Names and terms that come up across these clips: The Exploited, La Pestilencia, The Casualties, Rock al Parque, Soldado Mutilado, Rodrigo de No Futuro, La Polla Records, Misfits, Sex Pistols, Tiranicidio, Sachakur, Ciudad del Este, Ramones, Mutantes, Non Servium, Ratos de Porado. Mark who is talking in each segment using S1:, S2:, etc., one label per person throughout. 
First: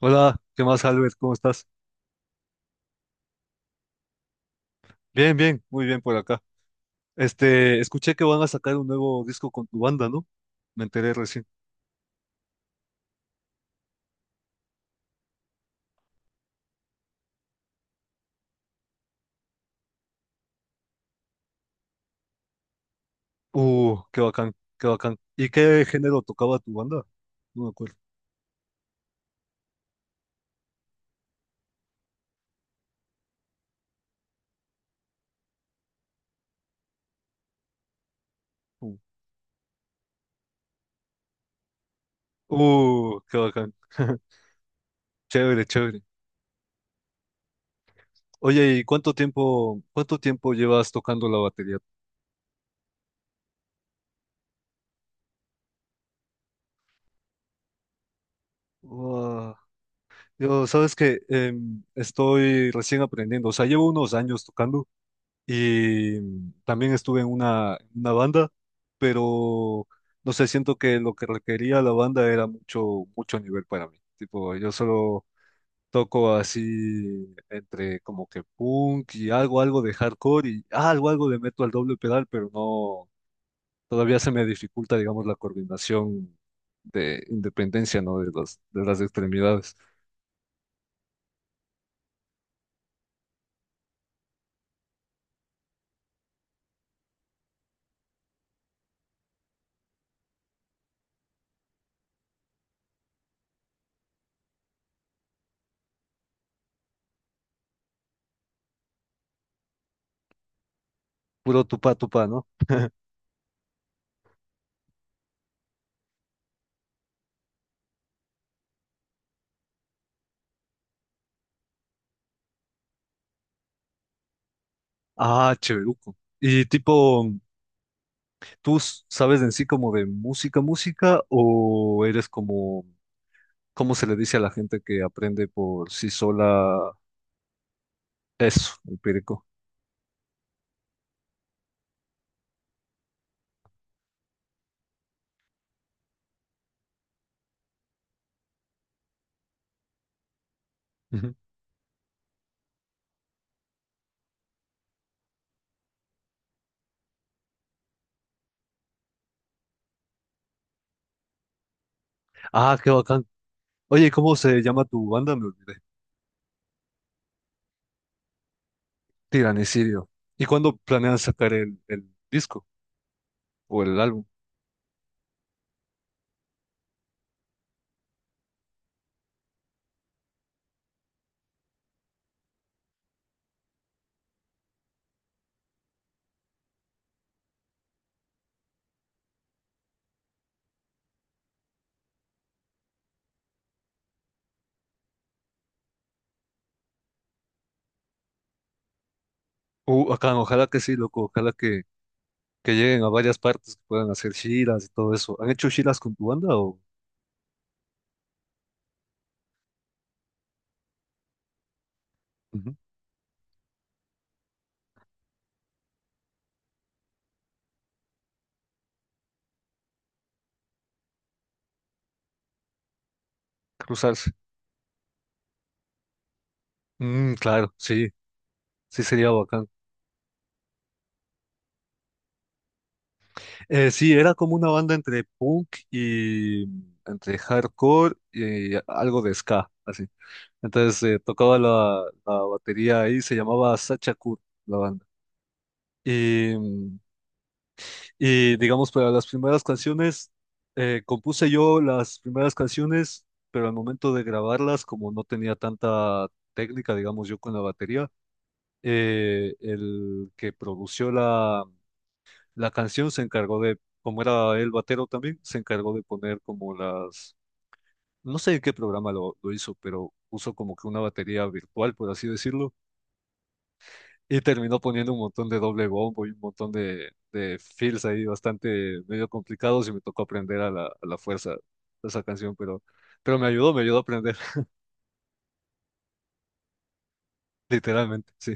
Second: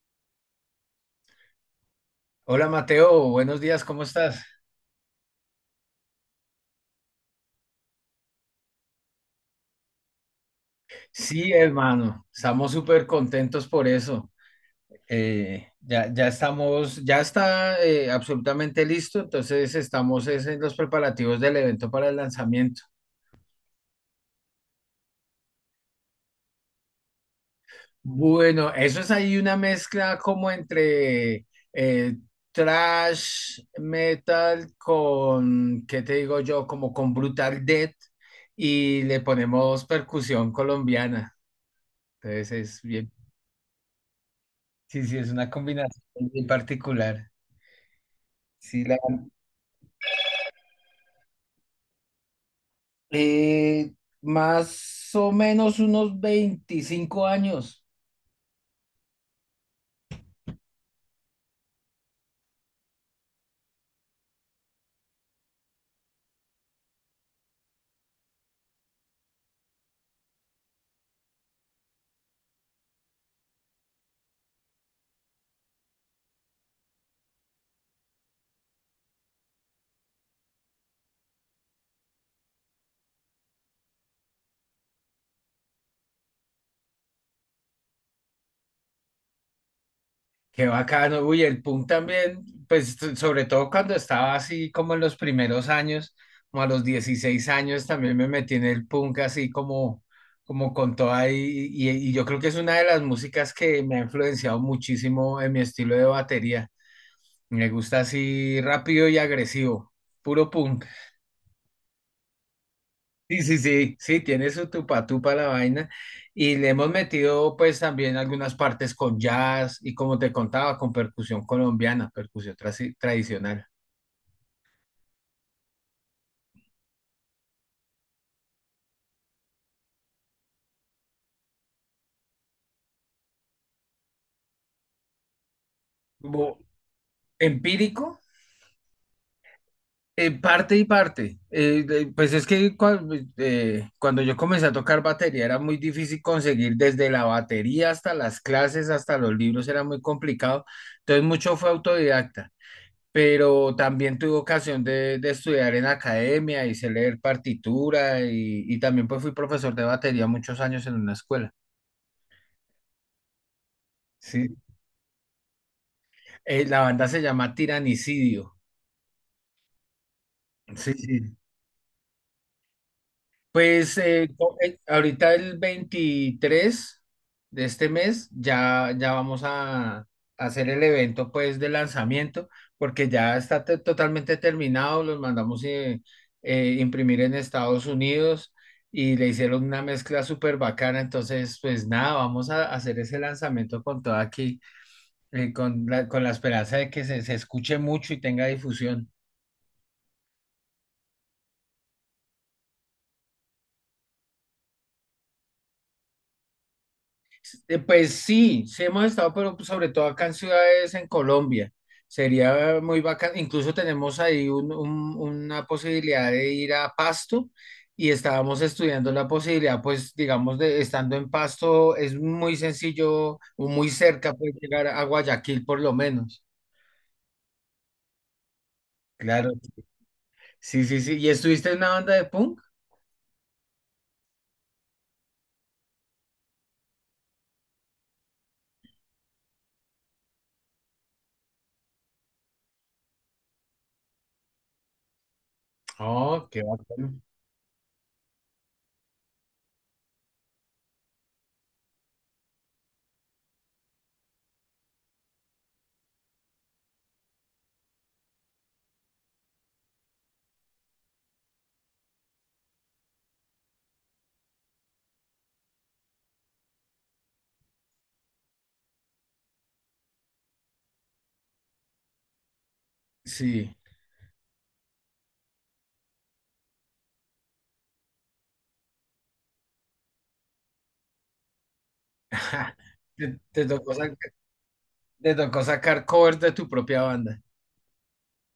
S1: Hola, ¿qué más, Albert? ¿Cómo estás?
S2: Hola Mateo, buenos días, ¿cómo estás?
S1: Bien, bien, muy bien por acá. Este, escuché que van a sacar un nuevo disco con tu banda, ¿no? Me enteré recién.
S2: Sí, hermano, estamos súper contentos por eso. Ya estamos, ya está absolutamente listo, entonces estamos es en los preparativos del evento para el lanzamiento.
S1: Qué bacán, qué bacán. ¿Y qué género tocaba tu banda? No me acuerdo.
S2: Bueno, eso es ahí una mezcla como entre eh, thrash metal con, ¿qué te digo yo? Como con Brutal Death
S1: Uh,
S2: y le ponemos percusión colombiana, entonces es bien.
S1: qué bacán.
S2: Sí, sí, es una
S1: Chévere, chévere.
S2: combinación bien particular.
S1: Oye, ¿y
S2: Sí, la...
S1: cuánto tiempo llevas tocando la batería?
S2: Eh, Más o menos unos 25 años.
S1: Uah, yo, sabes que estoy recién aprendiendo, o sea, llevo unos años tocando. Y también estuve en una banda, pero no sé, siento que lo que requería la banda era mucho, mucho nivel para mí. Tipo, yo solo toco así entre como que punk y algo, algo de hardcore y algo, algo le meto al doble pedal, pero no, todavía se me dificulta, digamos, la coordinación de independencia, ¿no? De las extremidades.
S2: Qué bacano. Uy, el punk también, pues sobre todo cuando estaba así como en los primeros años, como a los 16 años también me metí en el punk así como, como con toda y yo creo que es una de las músicas que me ha influenciado muchísimo en mi estilo de batería. Me gusta así rápido y agresivo, puro punk.
S1: Puro tupa tupa, ¿no?
S2: Sí, sí, sí, sí, tiene su tupa tupa la vaina y le hemos metido pues también algunas partes con jazz y como te contaba, con percusión colombiana, tradicional.
S1: Ah, cheveruco. Y tipo. ¿Tú sabes en sí como de música, música, o eres como, cómo se le dice a la gente que aprende por sí
S2: Como
S1: sola
S2: empírico,
S1: eso, empírico?
S2: parte y parte. Pues es que cuando yo comencé a tocar batería era muy difícil conseguir desde la batería hasta las clases, hasta los libros, era muy complicado. Entonces
S1: Ujú.
S2: mucho fue autodidacta, pero también tuve ocasión de estudiar en academia, hice leer partitura y también pues fui profesor de batería muchos años en una escuela.
S1: Ah, qué bacán. Oye, ¿cómo
S2: Sí,
S1: se llama tu banda? Me olvidé.
S2: La banda se llama Tiranicidio.
S1: Tiranicidio. ¿Y cuándo
S2: Sí,
S1: planean
S2: sí.
S1: sacar el disco o
S2: Pues
S1: el álbum?
S2: eh, co- eh, ahorita el 23 de este mes ya, ya vamos a hacer el evento pues de lanzamiento porque ya está totalmente terminado, los mandamos imprimir en Estados Unidos y le hicieron una mezcla súper bacana, entonces pues nada, vamos a hacer ese lanzamiento con todo aquí, con con la esperanza de que se escuche mucho y tenga difusión.
S1: Acá, ojalá que sí, loco, ojalá que lleguen a varias partes, que puedan hacer giras y todo eso. ¿Han hecho giras con tu banda o
S2: Pues sí, sí hemos estado, pero pues, sobre todo acá en ciudades en Colombia.
S1: Ujú.
S2: Sería muy bacán. Incluso tenemos ahí una posibilidad de ir a Pasto y estábamos estudiando la posibilidad, pues digamos, de estando en Pasto es muy sencillo o muy
S1: Cruzarse?
S2: cerca pues llegar a Guayaquil por lo menos.
S1: Mm, claro, sí, sí sería
S2: Claro.
S1: bacán.
S2: Sí, sí, sí. ¿Y estuviste en una banda de punk?
S1: Sí, era como una banda entre punk y entre hardcore y algo de ska, así. Entonces tocaba la batería ahí, se llamaba Sachakur, la banda.
S2: Oh,
S1: Y,
S2: qué bacán.
S1: y digamos, para las primeras canciones, compuse yo las primeras canciones, pero al momento de grabarlas, como no tenía tanta técnica, digamos, yo con la batería, el que produció la canción se encargó de, como era el batero también, se encargó de poner como las, no sé en qué programa lo hizo, pero puso como que una batería virtual, por así decirlo,
S2: Sí.
S1: y terminó poniendo un montón de doble bombo y un montón de fills ahí bastante medio complicados y me tocó aprender a la fuerza esa canción, pero
S2: Te, te
S1: me
S2: tocó
S1: ayudó a
S2: sacar,
S1: aprender.
S2: te tocó sacar covers de tu propia banda.
S1: Literalmente, sí.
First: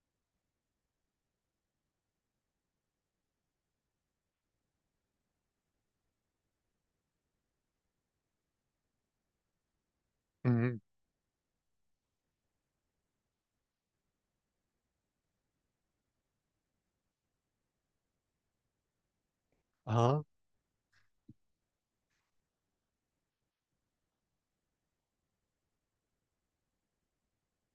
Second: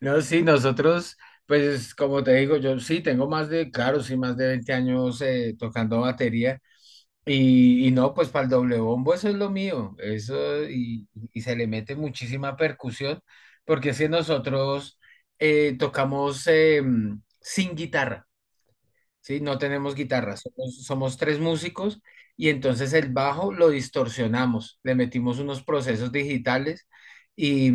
S2: No, sí, nosotros, pues como te digo, yo sí tengo más de, claro, sí, más de 20 años tocando batería y no, pues para el doble bombo eso es lo mío, eso
S1: Ujú.
S2: y se le mete muchísima percusión, porque si nosotros tocamos sin guitarra, ¿sí? No tenemos
S1: Ajá,
S2: guitarra, somos, somos tres músicos y entonces el bajo lo distorsionamos, le metimos unos procesos digitales y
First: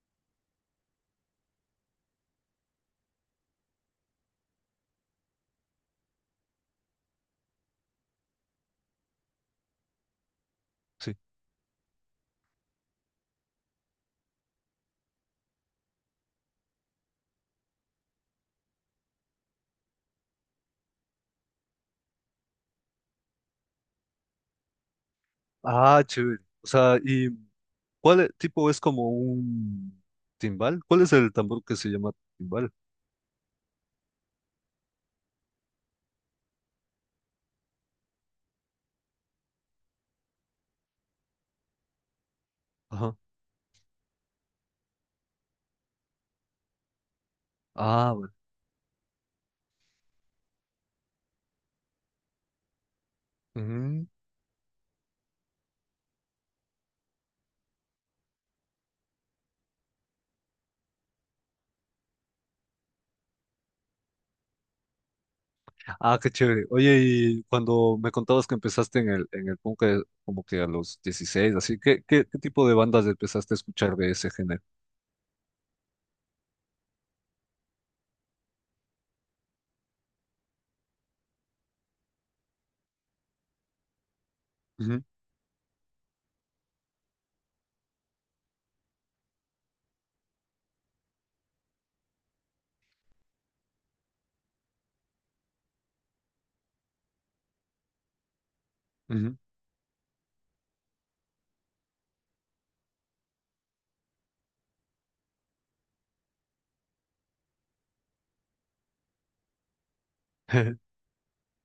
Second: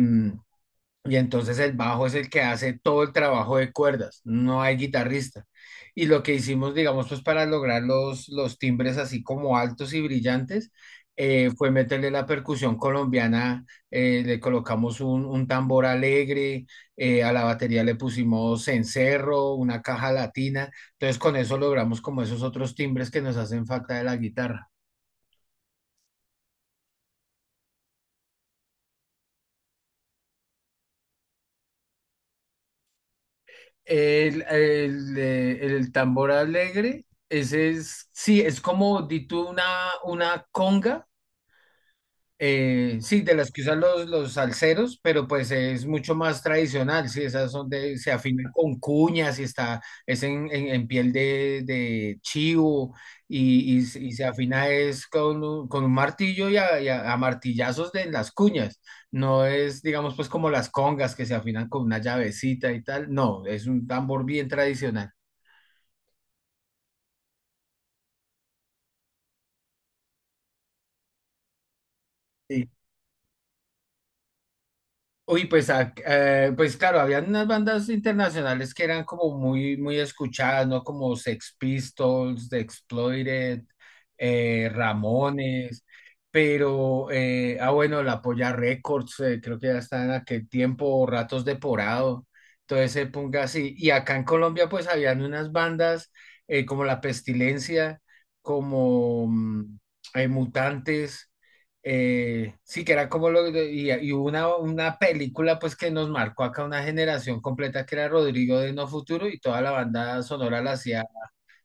S2: y entonces el bajo es el que hace todo el trabajo de cuerdas, no hay guitarrista. Y lo que hicimos, digamos, pues para lograr los timbres así como altos y brillantes,
S1: sí.
S2: fue meterle la percusión colombiana, le colocamos un tambor alegre, a la batería le pusimos cencerro, una caja latina. Entonces con eso logramos como esos otros timbres que nos hacen falta de la guitarra.
S1: Ah, chévere. O sea, ¿y cuál tipo es como un timbal? ¿Cuál es el tambor que se llama timbal?
S2: El tambor alegre, ese es, sí, es como, di tú, una conga,
S1: Ajá.
S2: sí, de las que usan los salseros, pero pues es mucho más tradicional, sí, esas son de, se
S1: Ah, bueno.
S2: afinan con cuñas y está, es en piel de chivo y, y, se
S1: Ujú.
S2: y se afina es con, con un martillo y a, a martillazos de las cuñas, no es, digamos, pues como las congas que se afinan con una llavecita y tal, no, es un tambor bien tradicional.
S1: Ah, qué chévere. Oye, y cuando me contabas que empezaste en el punk como que a los 16 así, ¿qué, qué, qué tipo de bandas empezaste a escuchar de ese género?
S2: Uy, pues, pues claro, habían unas bandas internacionales que eran como muy, muy escuchadas, ¿no? Como Sex Pistols, The Exploited,
S1: Ujú,
S2: Ramones, pero, bueno, La Polla Records, creo que ya está en aquel tiempo, Ratos de Porado, todo ese punk así. Y acá en Colombia, pues, habían unas bandas como La Pestilencia, como
S1: ujú.
S2: Mutantes, sí, que era como y hubo una película pues que nos marcó acá una generación completa que era Rodrigo de No Futuro y toda la banda sonora la hacía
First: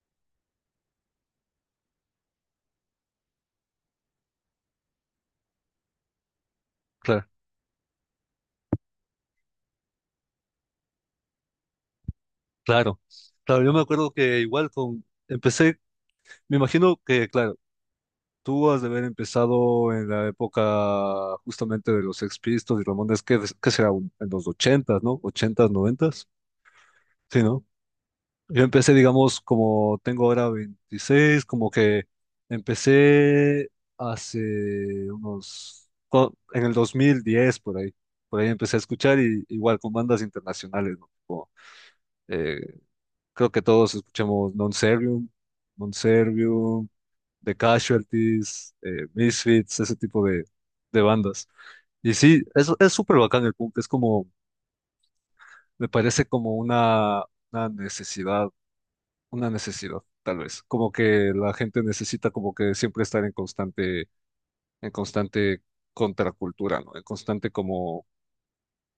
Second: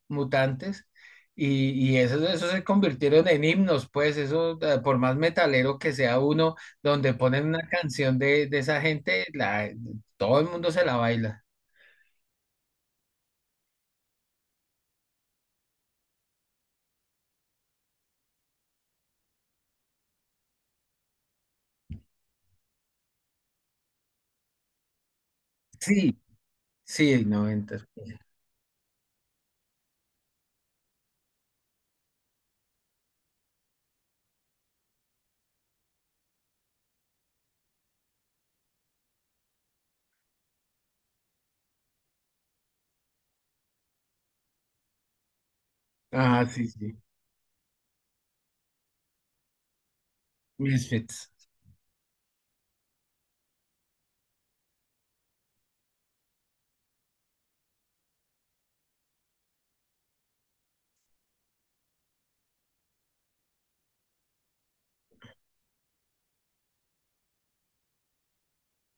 S2: Mutantes y esos, esos se convirtieron en himnos pues eso por más metalero que sea uno donde
S1: Claro,
S2: ponen una canción de esa gente la, todo el mundo se la baila.
S1: claro. Claro, yo me acuerdo que igual con, empecé, me imagino que, claro, tú has de haber empezado en la época justamente de los Sex Pistols y Ramones, que será en los ochentas, ¿no? Ochentas,
S2: Sí,
S1: noventas,
S2: sí,
S1: sí, no.
S2: noventas.
S1: Yo empecé, digamos, como tengo ahora 26, como que empecé hace unos, en el 2010 por ahí empecé a escuchar y igual con bandas internacionales, ¿no? Como, eh, creo que todos escuchamos Non Servium, Non
S2: Ah, sí,
S1: Servium,
S2: sí.
S1: The Casualties, Misfits, ese tipo de
S2: Misfits.
S1: bandas. Y sí, es súper bacán el punk, es como, me parece como una necesidad, una necesidad, tal vez. Como que la gente necesita como que siempre estar en constante contracultura, ¿no? En constante como,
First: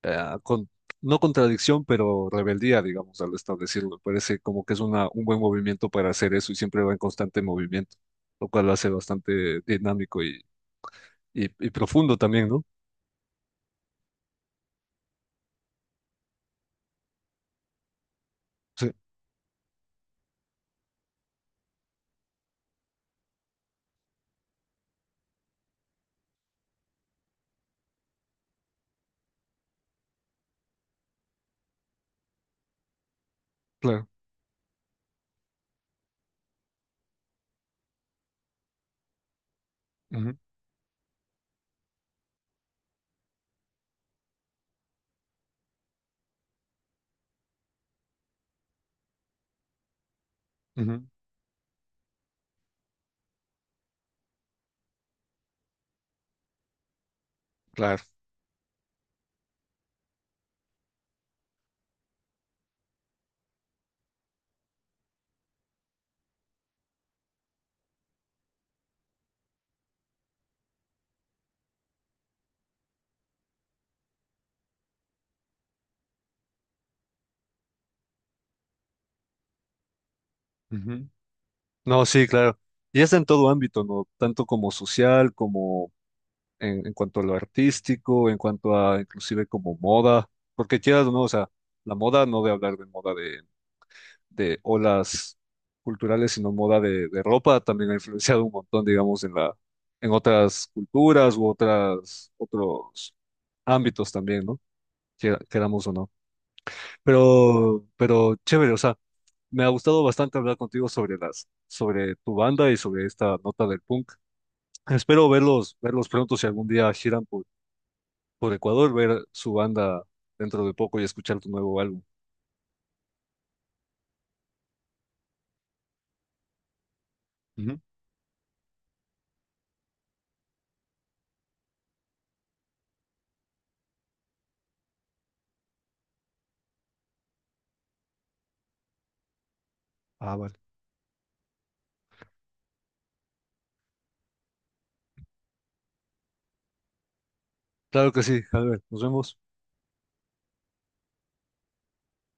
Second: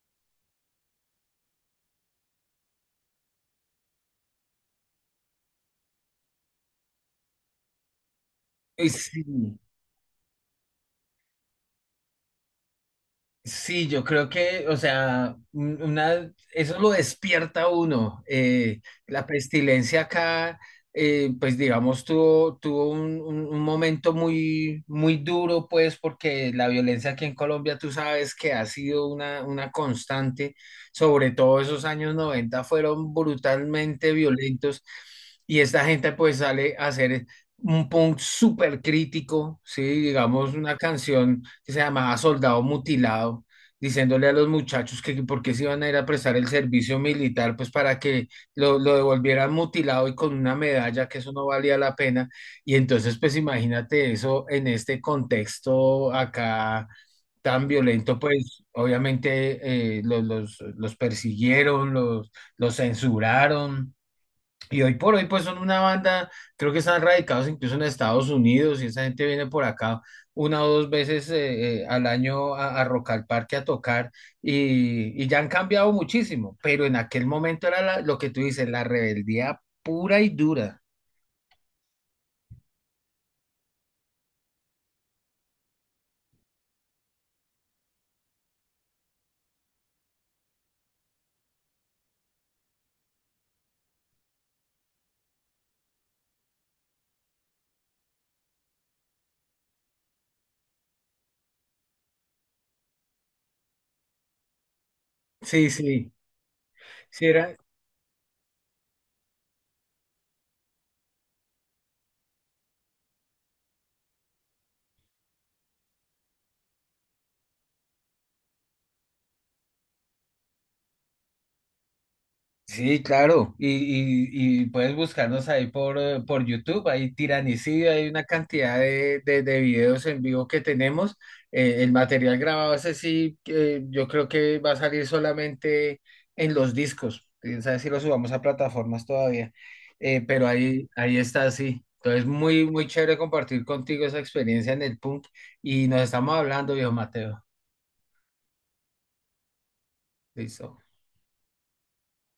S1: eh, con- no contradicción, pero rebeldía, digamos, al establecerlo. Me parece como que es una, un buen movimiento para hacer eso y siempre va en constante movimiento, lo cual lo hace
S2: Uy, sí.
S1: bastante dinámico y profundo también, ¿no?
S2: Sí, yo creo que, o sea, una, eso lo despierta a uno.
S1: Sí,
S2: La pestilencia acá, pues digamos, tuvo un momento muy, muy duro, pues, porque la violencia aquí en Colombia, tú sabes que ha sido una constante, sobre todo esos años 90 fueron
S1: claro.
S2: brutalmente violentos y esta gente pues sale a hacer un punk súper crítico, ¿sí? Digamos, una canción que se llamaba Soldado Mutilado, diciéndole a los muchachos que por qué se iban a ir a prestar el servicio militar, pues para que lo devolvieran mutilado y con una
S1: Ujú, ujú,
S2: medalla, que eso no valía la pena. Y entonces, pues imagínate eso en este contexto acá tan
S1: claro.
S2: violento, pues obviamente los persiguieron, los censuraron. Y hoy por hoy, pues son una banda, creo que están radicados incluso en Estados Unidos y esa gente viene por acá una o dos veces al año a Rock al Parque a tocar y ya han cambiado muchísimo, pero en aquel momento era lo que tú dices, la rebeldía pura y dura.
S1: Ujú. No, sí, claro. Y es en todo ámbito, ¿no? Tanto como social, como en cuanto a lo artístico, en cuanto a inclusive como moda, porque quieras o no, o sea, la moda no de hablar de moda de olas culturales, sino moda de ropa, también ha influenciado un montón, digamos, en la, en otras culturas u otras, otros ámbitos también, ¿no? Quiera-
S2: Sí,
S1: Queramos o no.
S2: sí, sí, era,
S1: Pero chévere, o sea, me ha gustado bastante hablar contigo sobre las, sobre tu banda y sobre esta nota del punk. Espero verlos, verlos pronto si algún día giran por Ecuador, ver su banda dentro de poco y escuchar tu nuevo álbum.
S2: Sí, claro. Y puedes buscarnos ahí por YouTube. Hay
S1: Ujú.
S2: tiranicidio, hay una cantidad de videos en vivo que tenemos. El material grabado, ese sí, yo creo que va a salir solamente en los discos. Quién sabe si lo subamos a plataformas todavía.
S1: Ah,
S2: Pero
S1: vale.
S2: ahí, ahí está, sí. Entonces, muy, muy chévere compartir contigo esa experiencia en el punk. Y nos estamos hablando, viejo Mateo.
S1: Claro que sí, Albert, nos vemos.
S2: Listo.